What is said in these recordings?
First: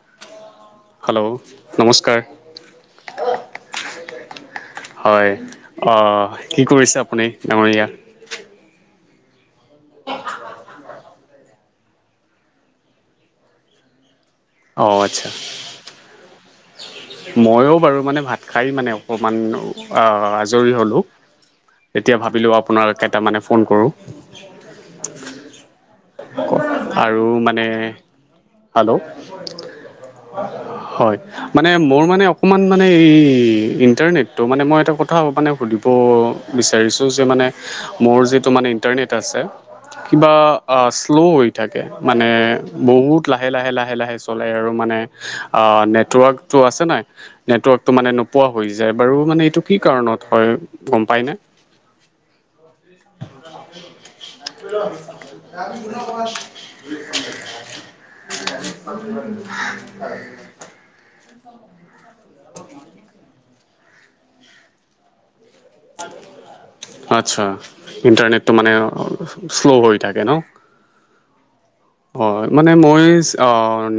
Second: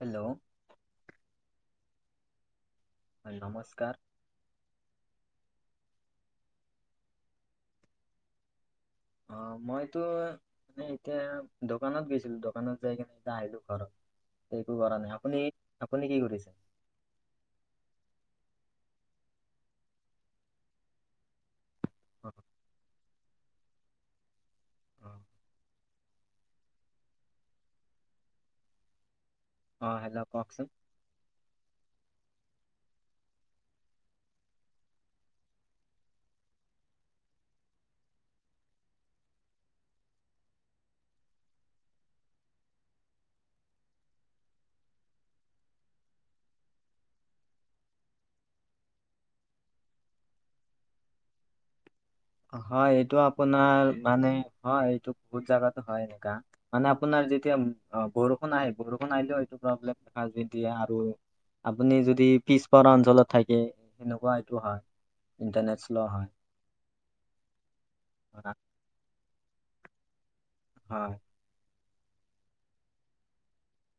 Hello hello নমস্কাৰ। হয় নমস্কাৰ। আহ কি কৰিছে আপুনি, ডাঙৰীয়া? অ মইতো মানে এতিয়া দোকানত গৈছিলো, দোকানত যাই কিনে এতিয়া আহিলো ঘৰত। একো অঁ কৰা নাই, আচ্ছা আপুনি আপুনি কি কৰিছে? ময়ো বাৰু মানে ভাত খাই মানে অকণমান অ আজৰি হ'লোঁ। তেতিয়া অ ভাবিলোঁ আপোনাক এটামানে ফোন কৰোঁ। অ আৰু মানে হেল্ল' অ হেল্ল' কওকচোন হয়, মানে মোৰ মানে অকণমান মানে এই ইণ্টাৰনেটটো মানে মই এটা কথা মানে সুধিব বিচাৰিছো যে মানে মোৰ যিটো মানে ইণ্টাৰনেট আছে কিবা শ্ল' হৈ থাকে মানে বহুত লাহে লাহে লাহে লাহে চলে আৰু মানে অ নেটৱৰ্কতটো আছে নাই নেটৱৰ্কতটো মানে নোপোৱা হৈ যায় বাৰু মানে এইটো কি কাৰণত হয় গম পাই নে? হয় এইটো আপোনাৰ মানে হয়, এইটো বহুত জাগাতো হয় এনে কাৰণে, মানে আপোনাৰ যেতি য়া বৰষুণ আহে বৰষুণ আহিলেও এইটো প্ৰব্লেম দিয়ে আৰু আপুনি যদি পিছপৰা অঞ্চলত থাকে সেনেকুৱা এইটো হয়, ইণ্টাৰনেট শ্ল' হয়। আচ্ছা ইণ্টাৰনেটটো মানে শ্ল' হৈ থাকে ন। হয় অ মানে মই অ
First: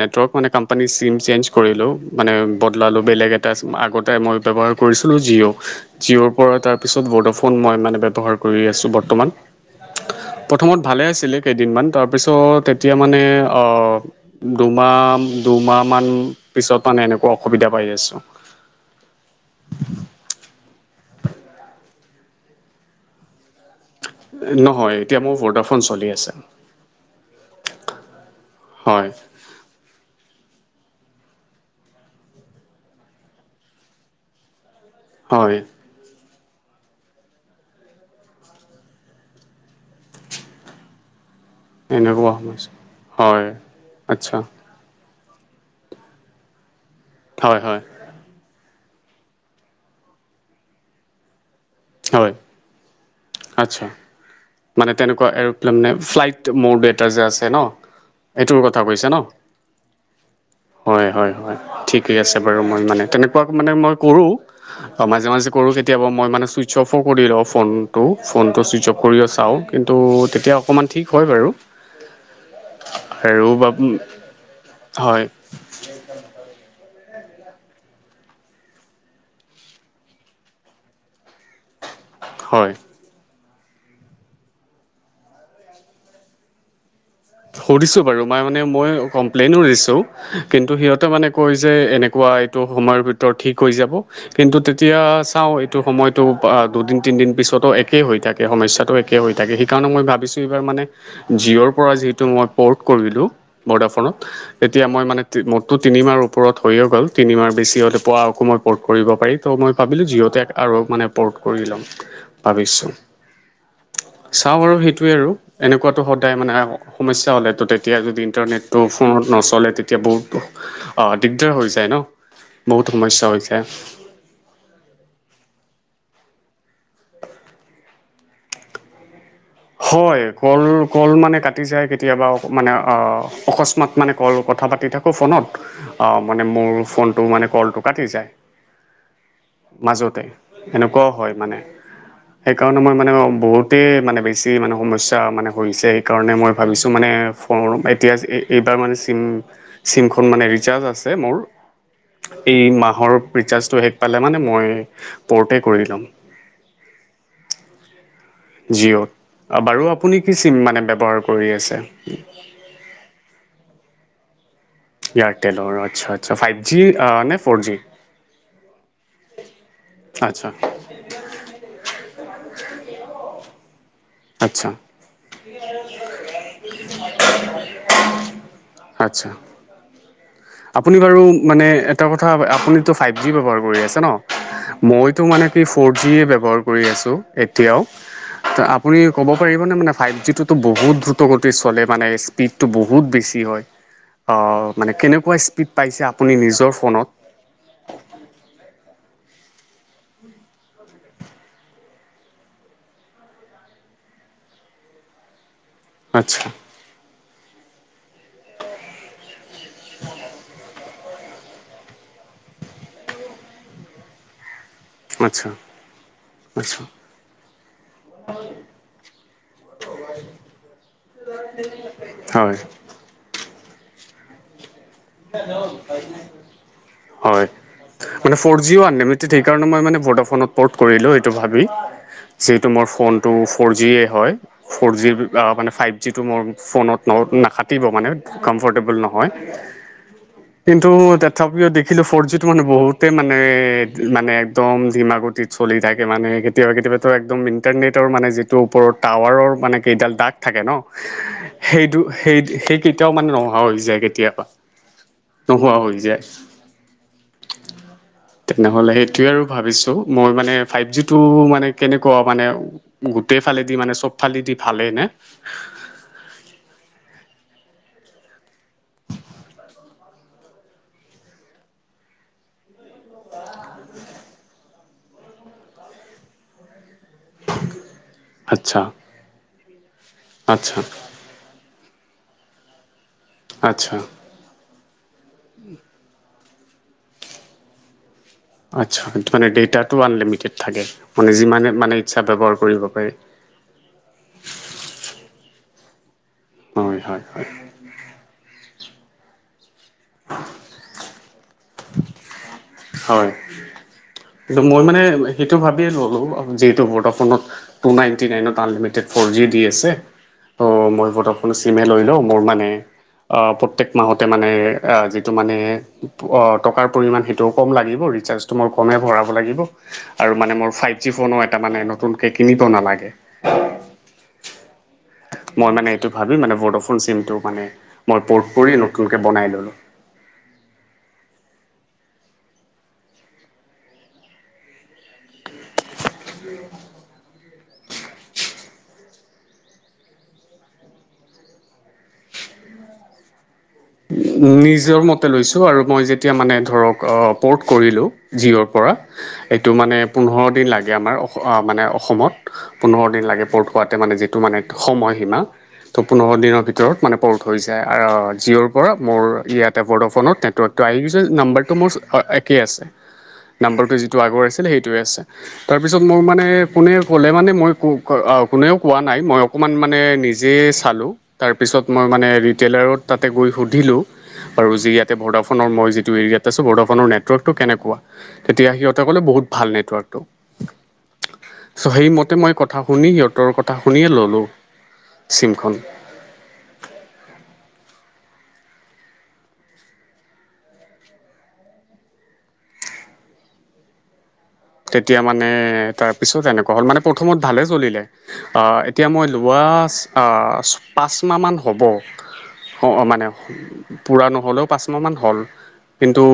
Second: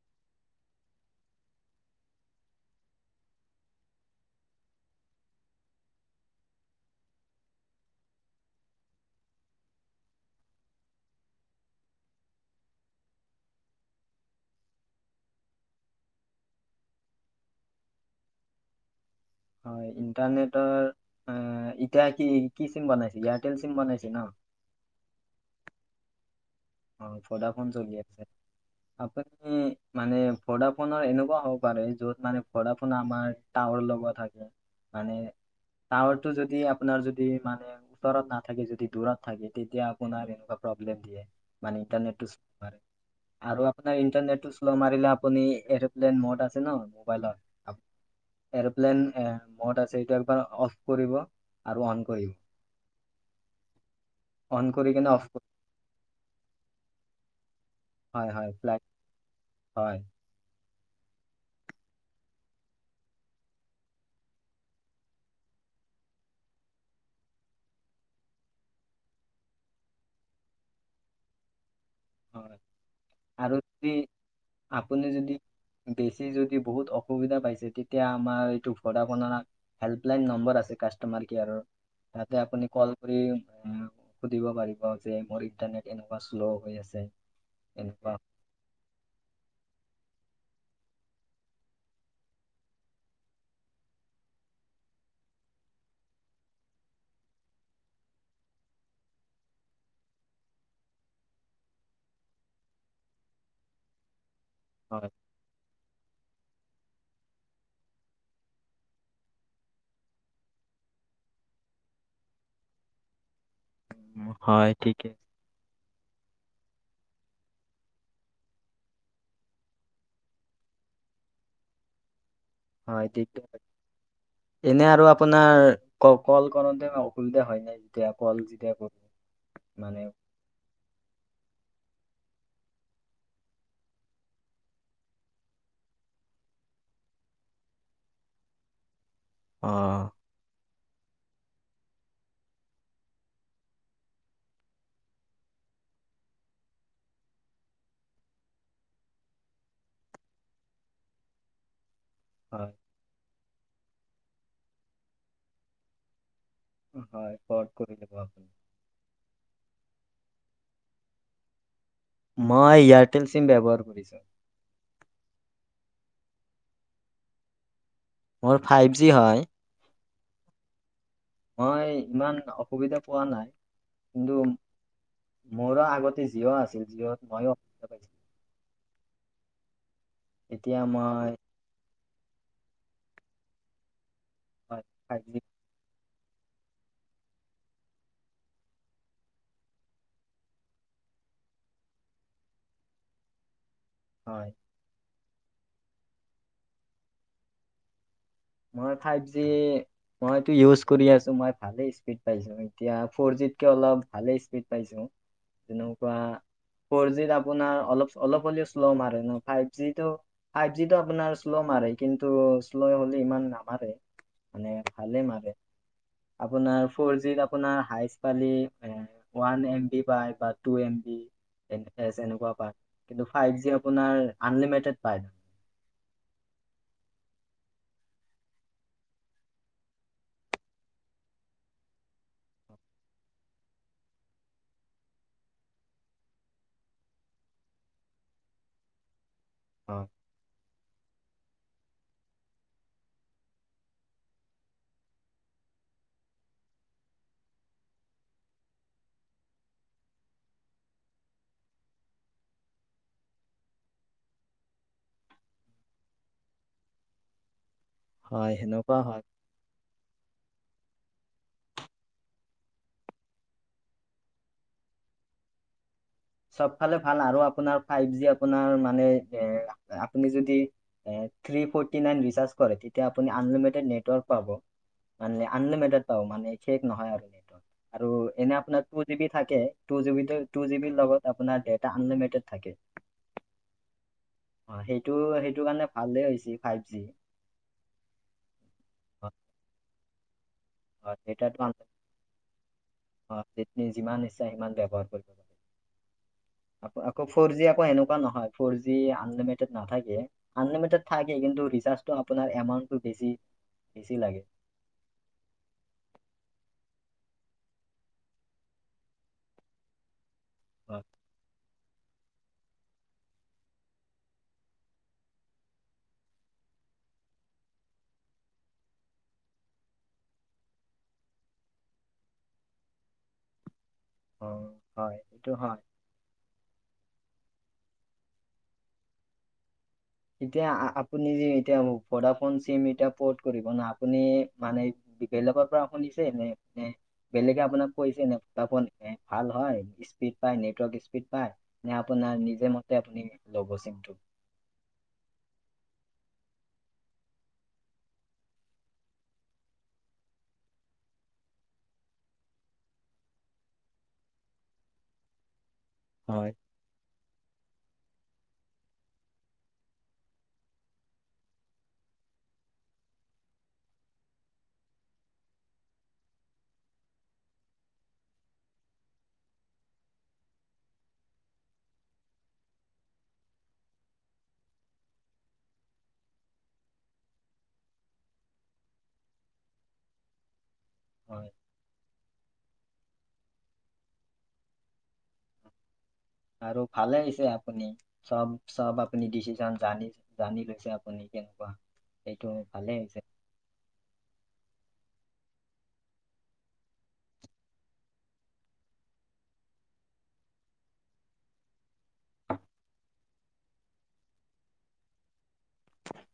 নেটৱৰ্ক মানে কোম্পানীৰ চিম চেঞ্জ কৰিলোঁ, মানে বদলা লো, বেলেগ এটা চিম আগতে মই ব্যৱহাৰ কৰিছিলো জীও, জীও ৰ পৰা তাৰপিচত ভোডাফোন মই মানে ব্যৱহাৰ কৰি আছো বৰ্তমান, বৰ্তমান ভালে আছিলে কেইদিনমান তাৰপিছত এত এতিয়া মানে অ দুমাহ, দুমাহ মান পিছত মানে এনেকুৱা অসুবিধা পাইছো। প আছো হয় ইণ্টাৰনেটৰ এতিয়া কি কি চিম বনাইছে এয়াৰটেল চিম বনাইছো নহয় এতিয়া মোৰ ভৰ্ডাৰফ চলি আছে অ ফদাফোন চলি আছে হয় আপুনি মানে ঘোডৰাা ফোনৰ এনেকুৱা হ'ব পাৰে যত মানে ঘৰাা ফোোন আমাৰ টাৱাৰ লগত থাকে মানে হয় তাত আপোনাৰ যদি মানে ওচৰত নাথাকে যদি দূৰত থাকে তেতিয়া আপোনাৰ এনেকুৱা প্ৰব্লেম দিয়ে মানে ইটাৰনেট্ এনেকুৱা ম সমস্যা হয় আৰু আপোনাৰ আচ্ছা ইণ্টাৰনেটটো শ্ল' মাৰিলে আপুনি এৰ'প্লেন মত আছে ন হয় মোবাইলত হয় এ পন মদ আছে এইটো একবাৰ অফ কৰিব আৰু অন কৰিব হয় আচছা অন কৰি মানে কিনে তেনেকুৱা অফ এৰপ্লেন নে ফ্লাইট মোৰ দেউতা যে আছে ন হয় হয় এইটোৰ কথা ফ্লাইট কৈছে ন হয় হয় হয় হয় ঠিকে আছে বাৰু মই মানে তেনেকুৱা মানে মই কৰো মাজে মাজে কৰো কেতিয়াবা মই মানেই ছুইচ অফো কৰি লওঁ ফোনটো ফোনটো ছুইচ অফ কৰিও চাওঁ কিন্তু তেতিয়া অকণমান ঠিক হয় বাৰু হয় [unintelligible] আৰু বা য আপুনি হয় যদি বেছি যদি বহুত অ সুবিধা পাইছে তেতিয়া আমাৰ এইটো ভডখ হেল্পলাইন নম্বৰ আছে কাষ্টমাৰ কেয়াৰৰ ততে হয় আপুনি কল কৰি সুধিব পাৰিব যে মোৰ ইণ্টাৰনেট এনেকুৱা শ্ল' হৈ আছে সুধিছো এনেকুৱা বাৰু মই মানে মই কমপ্লেইনো িছো ভ এতিয়া চাওঁ এইটো সময়তটো দুদিন তিনদিন পিছতো একেই হৈ থাকে সমস্্যাটো একেই হৈ থাকে সেইকাৰণে মই ভাবিছো এইাৰ মানে জিঅৰ পৰা যিহ মইৰ্ কৰিলো বৰ্ডাৰত এতিয়া মই হয় মানে টো তিনিমাৰ ওপৰত হৈয়ে গ'ল তিনিমাৰ বেছি হ'লে পোৱা আকৌ মই ক'ৰ্ট কৰিব পাৰি তো মই ভাবিলোঁ যিহঁতেক আৰু আৰু মানে পৰ্ট কৰি ল'ম ভাবিছোঁ উম, চাও হয় আৰু ঠিকে সেইটোয়ে আৰু এনেকুৱাতটো সদায় মানে সমস্যা হ'লে তো তেতিয়া যদি ইণ্টাৰনেটটো ফোনত নচলে তেতিয়া বহুত দিগদাৰ হৈ যায় ন বহুত সমস্যা হয় িক হৈ হয় যায় এনে আৰু আপোনাৰ কওক কল কৰাতে অসুবিধা হয় নাই যেতিয়া কল যেতিয়া কৰ হয় কল কল মানে কাট ম ম ম মোৰ ফোনটো মানে কলটো কাটি যায় অ মাজতে এেনেকুৱাও হয় মানে সেইকাৰণে মই মানে বহুতেই মানে বেছি বেছি মানে সমস্যা মানে হৈছে সেইকাৰণে মই ভাবিছোঁ মানে ফ এতিয়া এইবাৰ মানে চিম ম আ ম এই হয় মাহৰ ৰিচাৰ্জটো শেষ পালে মানে মই পৰ্ট কৰি ল'ম হয় প কৰি দিব জিঅ'ত বাৰু আপুনি কি চিম মানে ব্যৱহাৰ কৰি আছে মই এয়াৰটেল চিম ব্যৱহাৰ কৰিছোঁ এয়াৰটেলৰ আচ্ছা আ্ছা ফাইভ জি নে ফৰ জি মোৰ ফাইভ জি হয়। আচ্ছা। মই ইমান অসুবিধা পোৱা নাই। কিন্তু আচ্ছা। মোৰো আগতে জিঅ' আছিল জিঅ'ত ময়ো অসুবিধা পাইছিলোঁ আচ্ছা। এতিয়া আপুনি বাৰু মই মানে এটা কথা, আপুনিতো ফাইভ জি ব্যৱহাৰ কৰি আছে হয় নহ। ফাইভ মইতো জি মানে কি, ফৰ জি এ ব্যৱহাৰ কৰি আছো, এতিয়াও। আপুনি ক'ব পাৰিবনে মানে ফাইভ জিতোটো বহুত দ্ৰুতগতিত চলে মানে, স্পীডটো বহুত বেছি হয়। বা হয় মানে কেনেকুৱা স্পীড পাইছে আপুনি নিজৰ ফোনত। মই ফাইভ জি মইতো ইওজ কৰি আছো, মই ভালে স্পীড পাইছো। এতিয়া ফৰ জিতকে অলপ ভালে স্পীড পাইছো। যেনেকুৱা আচ্ছা ফ'ৰ জিত আপোনাৰ অলপ অলপ হলেও শ্ল' মাৰে, ফাইভ জিটো ফাইভ জিটো আপোনাৰ শ্ল' মাৰে কিন্তু, শ্ল' হলেই ইমান নামাৰে, মানে ভালেই আচ্ছা মাৰে। আচ্ছা আপোনাৰ ফৰ জিত আপোনাৰ হাইেষ্ট খালি ওৱান এম বি পায় বা টু এম বি এনেকুৱা হয় প কিন্তু ফাইভ জি আপোনাৰ আনলিমিটেড। পায় [unintelligible] হয়। মানে ফ'ৰ জিউ আনলিমিটেড, সেইকাৰণে মই মানে ভোদাফোনত পৰ্ট কৰিলো, এইটো ভাবি। যিহেতু মোৰ ফোনটো ফ'ৰ জিয়েই হয়, ফ'ৰ জি মানে ফাইভ জিটো মোৰ ফোনত ন নাখাটিব মানে, কমফৰটেবুল নহয়। [inaudible] কিন্তু তথাপিও দেখিলো ফ'ৰ জিটো মানে বহুতে মানে, মানে একদম ধিমাগতিত চলি থাকে মানে। কেতিয়াবা কেতিযাবাটো একদম ইণ্টাৰনেটৰ মানে যিটো ওপৰত টাৱাৰৰ মানে কেইডাল দাগ থাকে নহ। সেইটো সেই, সেই কেইতাও মানে নহা হৈ যায় কেতিয়াবা। নোহোৱা হৈ যায়। হয় তেনেহ'লে সেনেকুৱা হয় সেইটোয়েই আৰু ভাবিছো, মই মানে ফাইভ জিটো মানে কেনেকুৱা মানে, গোটেই ফালেদি মানে চব ফালেদি ভালেই নে? [inaudible] চবফালে ভাল আৰু আপোনাৰ ফাইভ জি আপোনাৰ মানে এ, আপুনি যদি এ থ্ৰী ফৰটি নাইন ৰিচাৰ্জ কৰে, তেতিয়া আপুনি আনলিমিটেড নেটৱৰ্ক পাব। মানে আনলিমিটেট পাব। [unintelligible] নহয় আৰু, আৰু এনে আচ্ছা আপোনাৰ টু জি বি থাকে। Two G B, two G আচ্ছা বি ৰ লগত এটা আনলিমিটেড থাকে। আচ্ছা। অ', সেইটো, সেইটো কাৰণে ভালেই হৈছে ফাইভ জি। আচ্ছা, তু মানে ডেটা টো আনলিমিটেড থাকে, মানে যিমান মানে ইচ্ছা ব্যৱহাৰ কৰিব পাৰি অ', যি যিমান ইচ্ছা সিমান ব্যৱহাৰ কৰিব পাৰে। হয় আকৌ হয় আকৌ হয় ফৰ জি আকৌ এনেকুৱা নহয়, ফৰ জি আনলিমিটেড নাথাকে। আনলিমিটেড থাকে, কিন্তু ৰিচাৰ্ছ টো আপোনাৰ এমাউণ্টটো হয়, বেছি বেছি লাগে কিন্তু মই মানে সেইটো ভাবিয়ে ল'লো যিহেতু ভোদা [unintelligible] টু নাইনটি নাইনত আনলিমিটেড ফ'ৰ জি দি আছে, তো হয় মই ভোডাফোন লৈ লও, মোৰ মানে অহ। প্ৰত্যেক মাহতে মানে যিটো মানে টকাৰ পৰিমাণ সেই কম লাগিব, ৰিচাৰ্ছ টো মই কমেই ভৰাব লাগিব আৰু মানে মোৰ ফাইভ জি ফোনো এটা নতুনকে কিনিব নালাগে। হয়। এইটো মই হয় মানে এইটো ভাবি মানে ভোডাফোন চিমটো মানে মই পৰ্ট কৰি নতুনকে বনাই ল'লো। এতিয়া আপুনি যে এতিয়া ভোডাফোন চিম এতিয়া পৰ্ট কৰিব নহ আপুনি মানে বেলেগৰ পৰা শুনিছে নে? নে বেলেগে আপোনাক কৈছে নে, ভোডাফোন এ ভাল হয়। স্পীড পায় নেটৱৰ্ক স্পীড পায় নে আপোনাৰ নিজে মতে আপুনি ল'ব চিমটো নিজৰ মতে ম পোন্ধৰ দিন লাগে আমাৰ মানে অসমত পোন্ধৰ দিন লাগে প'ৰ্ট খোৱাতে মানে যিটো মানে সময় হয় ভ ম পৰা মোৰ ইয়াতে বৰ্ড'ফনত নেটৱৰ্কটো আহিছে নাম্বাৰটো মোৰ একেই আছে যি আগৰ সেই তাৰপিছত ম মানেোলে মান ম অ কোনেও কোৱা নাই মই অকমান মানে নিজে চালো তাৰপিছত মই মানে ৰিটেইলাৰত তাতে গৈ সুধো ধিলো, আৰু যি ইয়াতে বৰ্ডাফোনৰ মই যিটো এৰিয়াাত আছো বৰ্ডাফনৰ নেটৱৰ্কটো কেনেকুৱা তেতিয়া সিহঁতে ক'লে বহুত, বহুত ভাল নেটৱৰ্কটো। হয় ছ' সেইমতে মই কথা শুনি সিহঁতৰ কথা শুনিয়ে ল'লোঁ। চিমখন আৰু ভালে আহি হৈছে আপুনি। চব-চব আপুনি ডিচিশচন জানি-জানি লৈছে আপুনি কেনেকুৱা। সেইটো ভালে হৈছে। [inaudible] তেতিয়া মানে তাৰ পিছত এনেকুৱা হ'ল মানে প্ৰথমত ভালে চলিলে অহ এতিয়া মই লোৱা, পাঁচ মাহমান হ'ব। মানে পূৰা নহ'লেও পাঁচমাহান হ'ল। কিন্তু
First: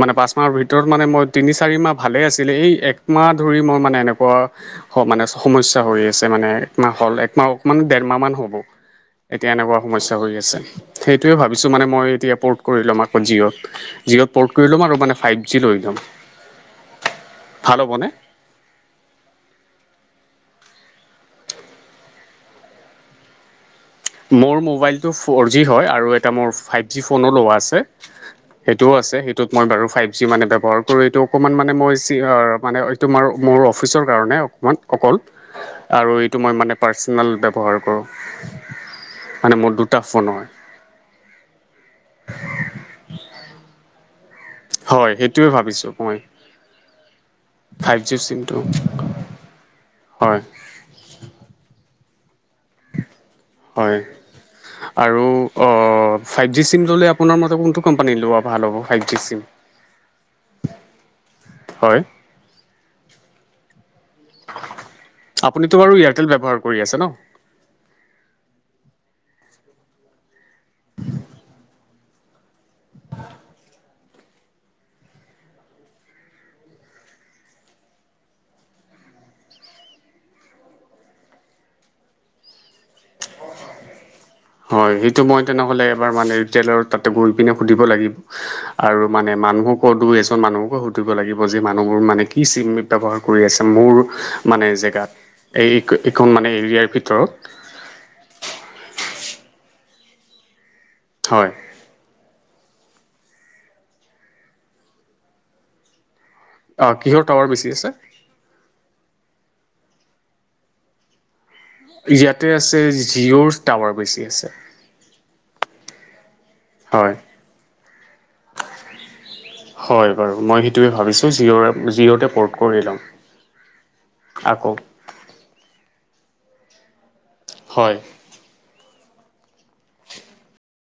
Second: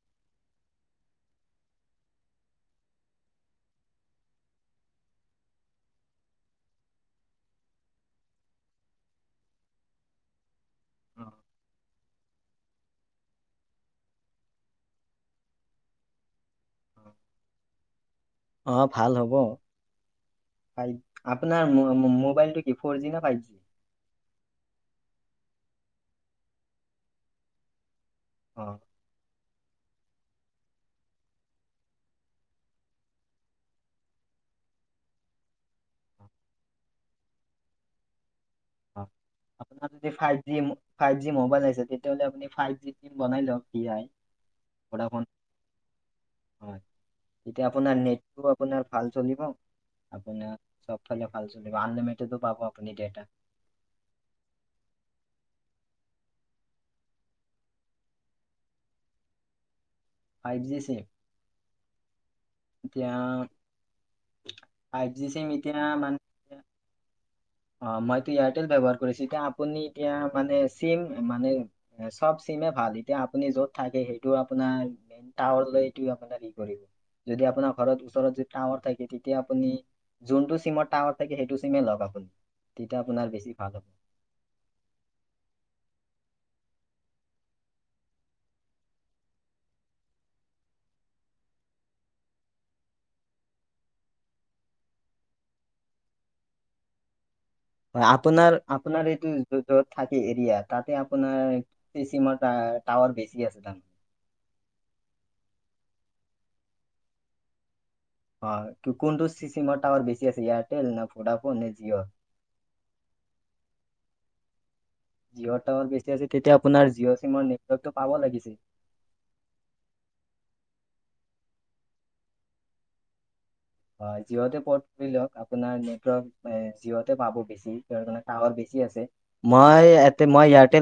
মানে পাঁচ মাহৰ ভিতৰত মানে মই তিনি চাৰি মাহ, ভালে আছিলে এই একমাহ ধৰি মই মানে এনেকুৱা মানে সমস্যা হৈ আছে মানে একমাহ। হ'ল একমাহ অকণমান ডেৰমাহমান হ'ব এতিয়া এনেকুৱা সমস্যা হৈ আছে। অ সেইটোয়ে ভাবিছো মানে মই। তেতিয়া প'ৰ্ট কৰি ল'ম আকৌ জিঅ'ত জিঅ'ত প'ৰ্ট কৰি ল'ম আৰু মানে ফাইভ জি লৈ ল'ম। ভাল হ'বনে অহ ভাল হব। আপোনাৰ মোবাইলটো কি ফ'ৰ জি ন ফাইভ জি। মোৰ মোবাইলটো ফ'ৰ জি হয় আৰু এটা মোৰ ফাইভ জি ফোনো লোৱা আছে। অ সেইটোও আছে সেইটো, ত' মই বাৰু ফাইভ জি মানে ব্যৱহাৰ কৰোঁ এইটো অকণমান মানে মই মানে এইটো ম মোৰ অফিচৰ কাৰণে অকমান অকল আৰু অ এইটো মই মানে পাৰ্চনেল ব্যৱহাৰ কৰোঁ। মানে মোৰ আপোনাৰ দুটা যদি ফোন ফাইভ হয় জি ফাইভ জি মবাইল আছে। তেতিয়াহ'লে আপুনি ফাইভ জি ট বন লওক ই হয়, সেইটোৱে ভাবিছো মই। হয়, এতিয়া ফাইভ আপোনাৰ জি নেটটো চিমটো আপোনাৰ ভাল চলিব। হয় আপোনাৰ চবফালে ভাল চলিব আন লি হয় আৰু। অঁ, ফাইভ জি চিম ল'লে আপোনাৰ মতে কোনটো কোম্পানীত লোৱা ভাল হ'ব five G SIM. Five G SIM. হয় এতিয়া, ফাইভ জি চিম এতিয়া আপুনিতো বাৰু মানে এয়াৰটেল এতিয়া ব্যৱহাৰ কৰি আছে ন। অ' মইতো এয়াৰটেল ব্যৱহাৰ কৰিছো এতিয়া আপুনি এতিয়া মানে চিম মানেব চব সব চিমেই ভাল, আপুনি জত থাকে সেইটো আপোনাৰ টাৱাৰ লৈ সেইটো হেৰী কৰিব। যদি আপোনাৰ ঘৰত ওচৰত যদি টাৱৰ থাকে তেতিয়া আপুনি জোনটো চিম টাৱাৰ থাকে সেইটো চিমে লওক আপোনি তেতিয়া আপোনাৰ বেছি ভাল হব। হয় সেইটো মই তেনেহলে এবাৰ ম তাতে গৈ পিনে সুধিব লাগিব আৰু মানে। মানুহকো দুই এজন মানুহকো সুধিব লাগিব যে মানুহবোৰ মানে কি চিম ব্যৱহাৰ কৰি আছে মোৰ। মানে জেগাত এই এইখন মানে এৰিয়াৰ ভিতৰত, হয় আপোনাৰ-আপোনাৰ এইটো য'ত থাকে এৰিয়াত তাতে হয় আপোনাৰ চিমাৰ টাৱাৰ বেছি আছে তাৰমানে অ' কিহৰ টাৱাৰ বেছি আছে। অ' কোনটো চিমৰ টাৱাৰ বেছি আছে এয়াৰটেল নে ভোদাফোণ, ইয়াতে আছে জিঅ'ৰ টাৱাৰ বেছি আছে। জিঅ' টাৱাৰ বেছি আছিল। তেতিয়া আপোনাৰ হয় জিঅ' চিমৰ নেটৱৰ্কটো পাব লাগিছিল। হয় বাৰু মই সেইটোৱে ভাবিছোঁ জিঅ' জিঅ'তে প'ৰ্ট কৰি ল'ম। হয়, জিঅ'তে আকৌ পৰত কৰি লওক আপোনাৰ নেটৰ্ক জিঅ'। তাতে পাব বেছি হয় তাৰ মানে টাৱাৰ বেছি আছে, মই এয়াৰটেল মই এয়াৰতেল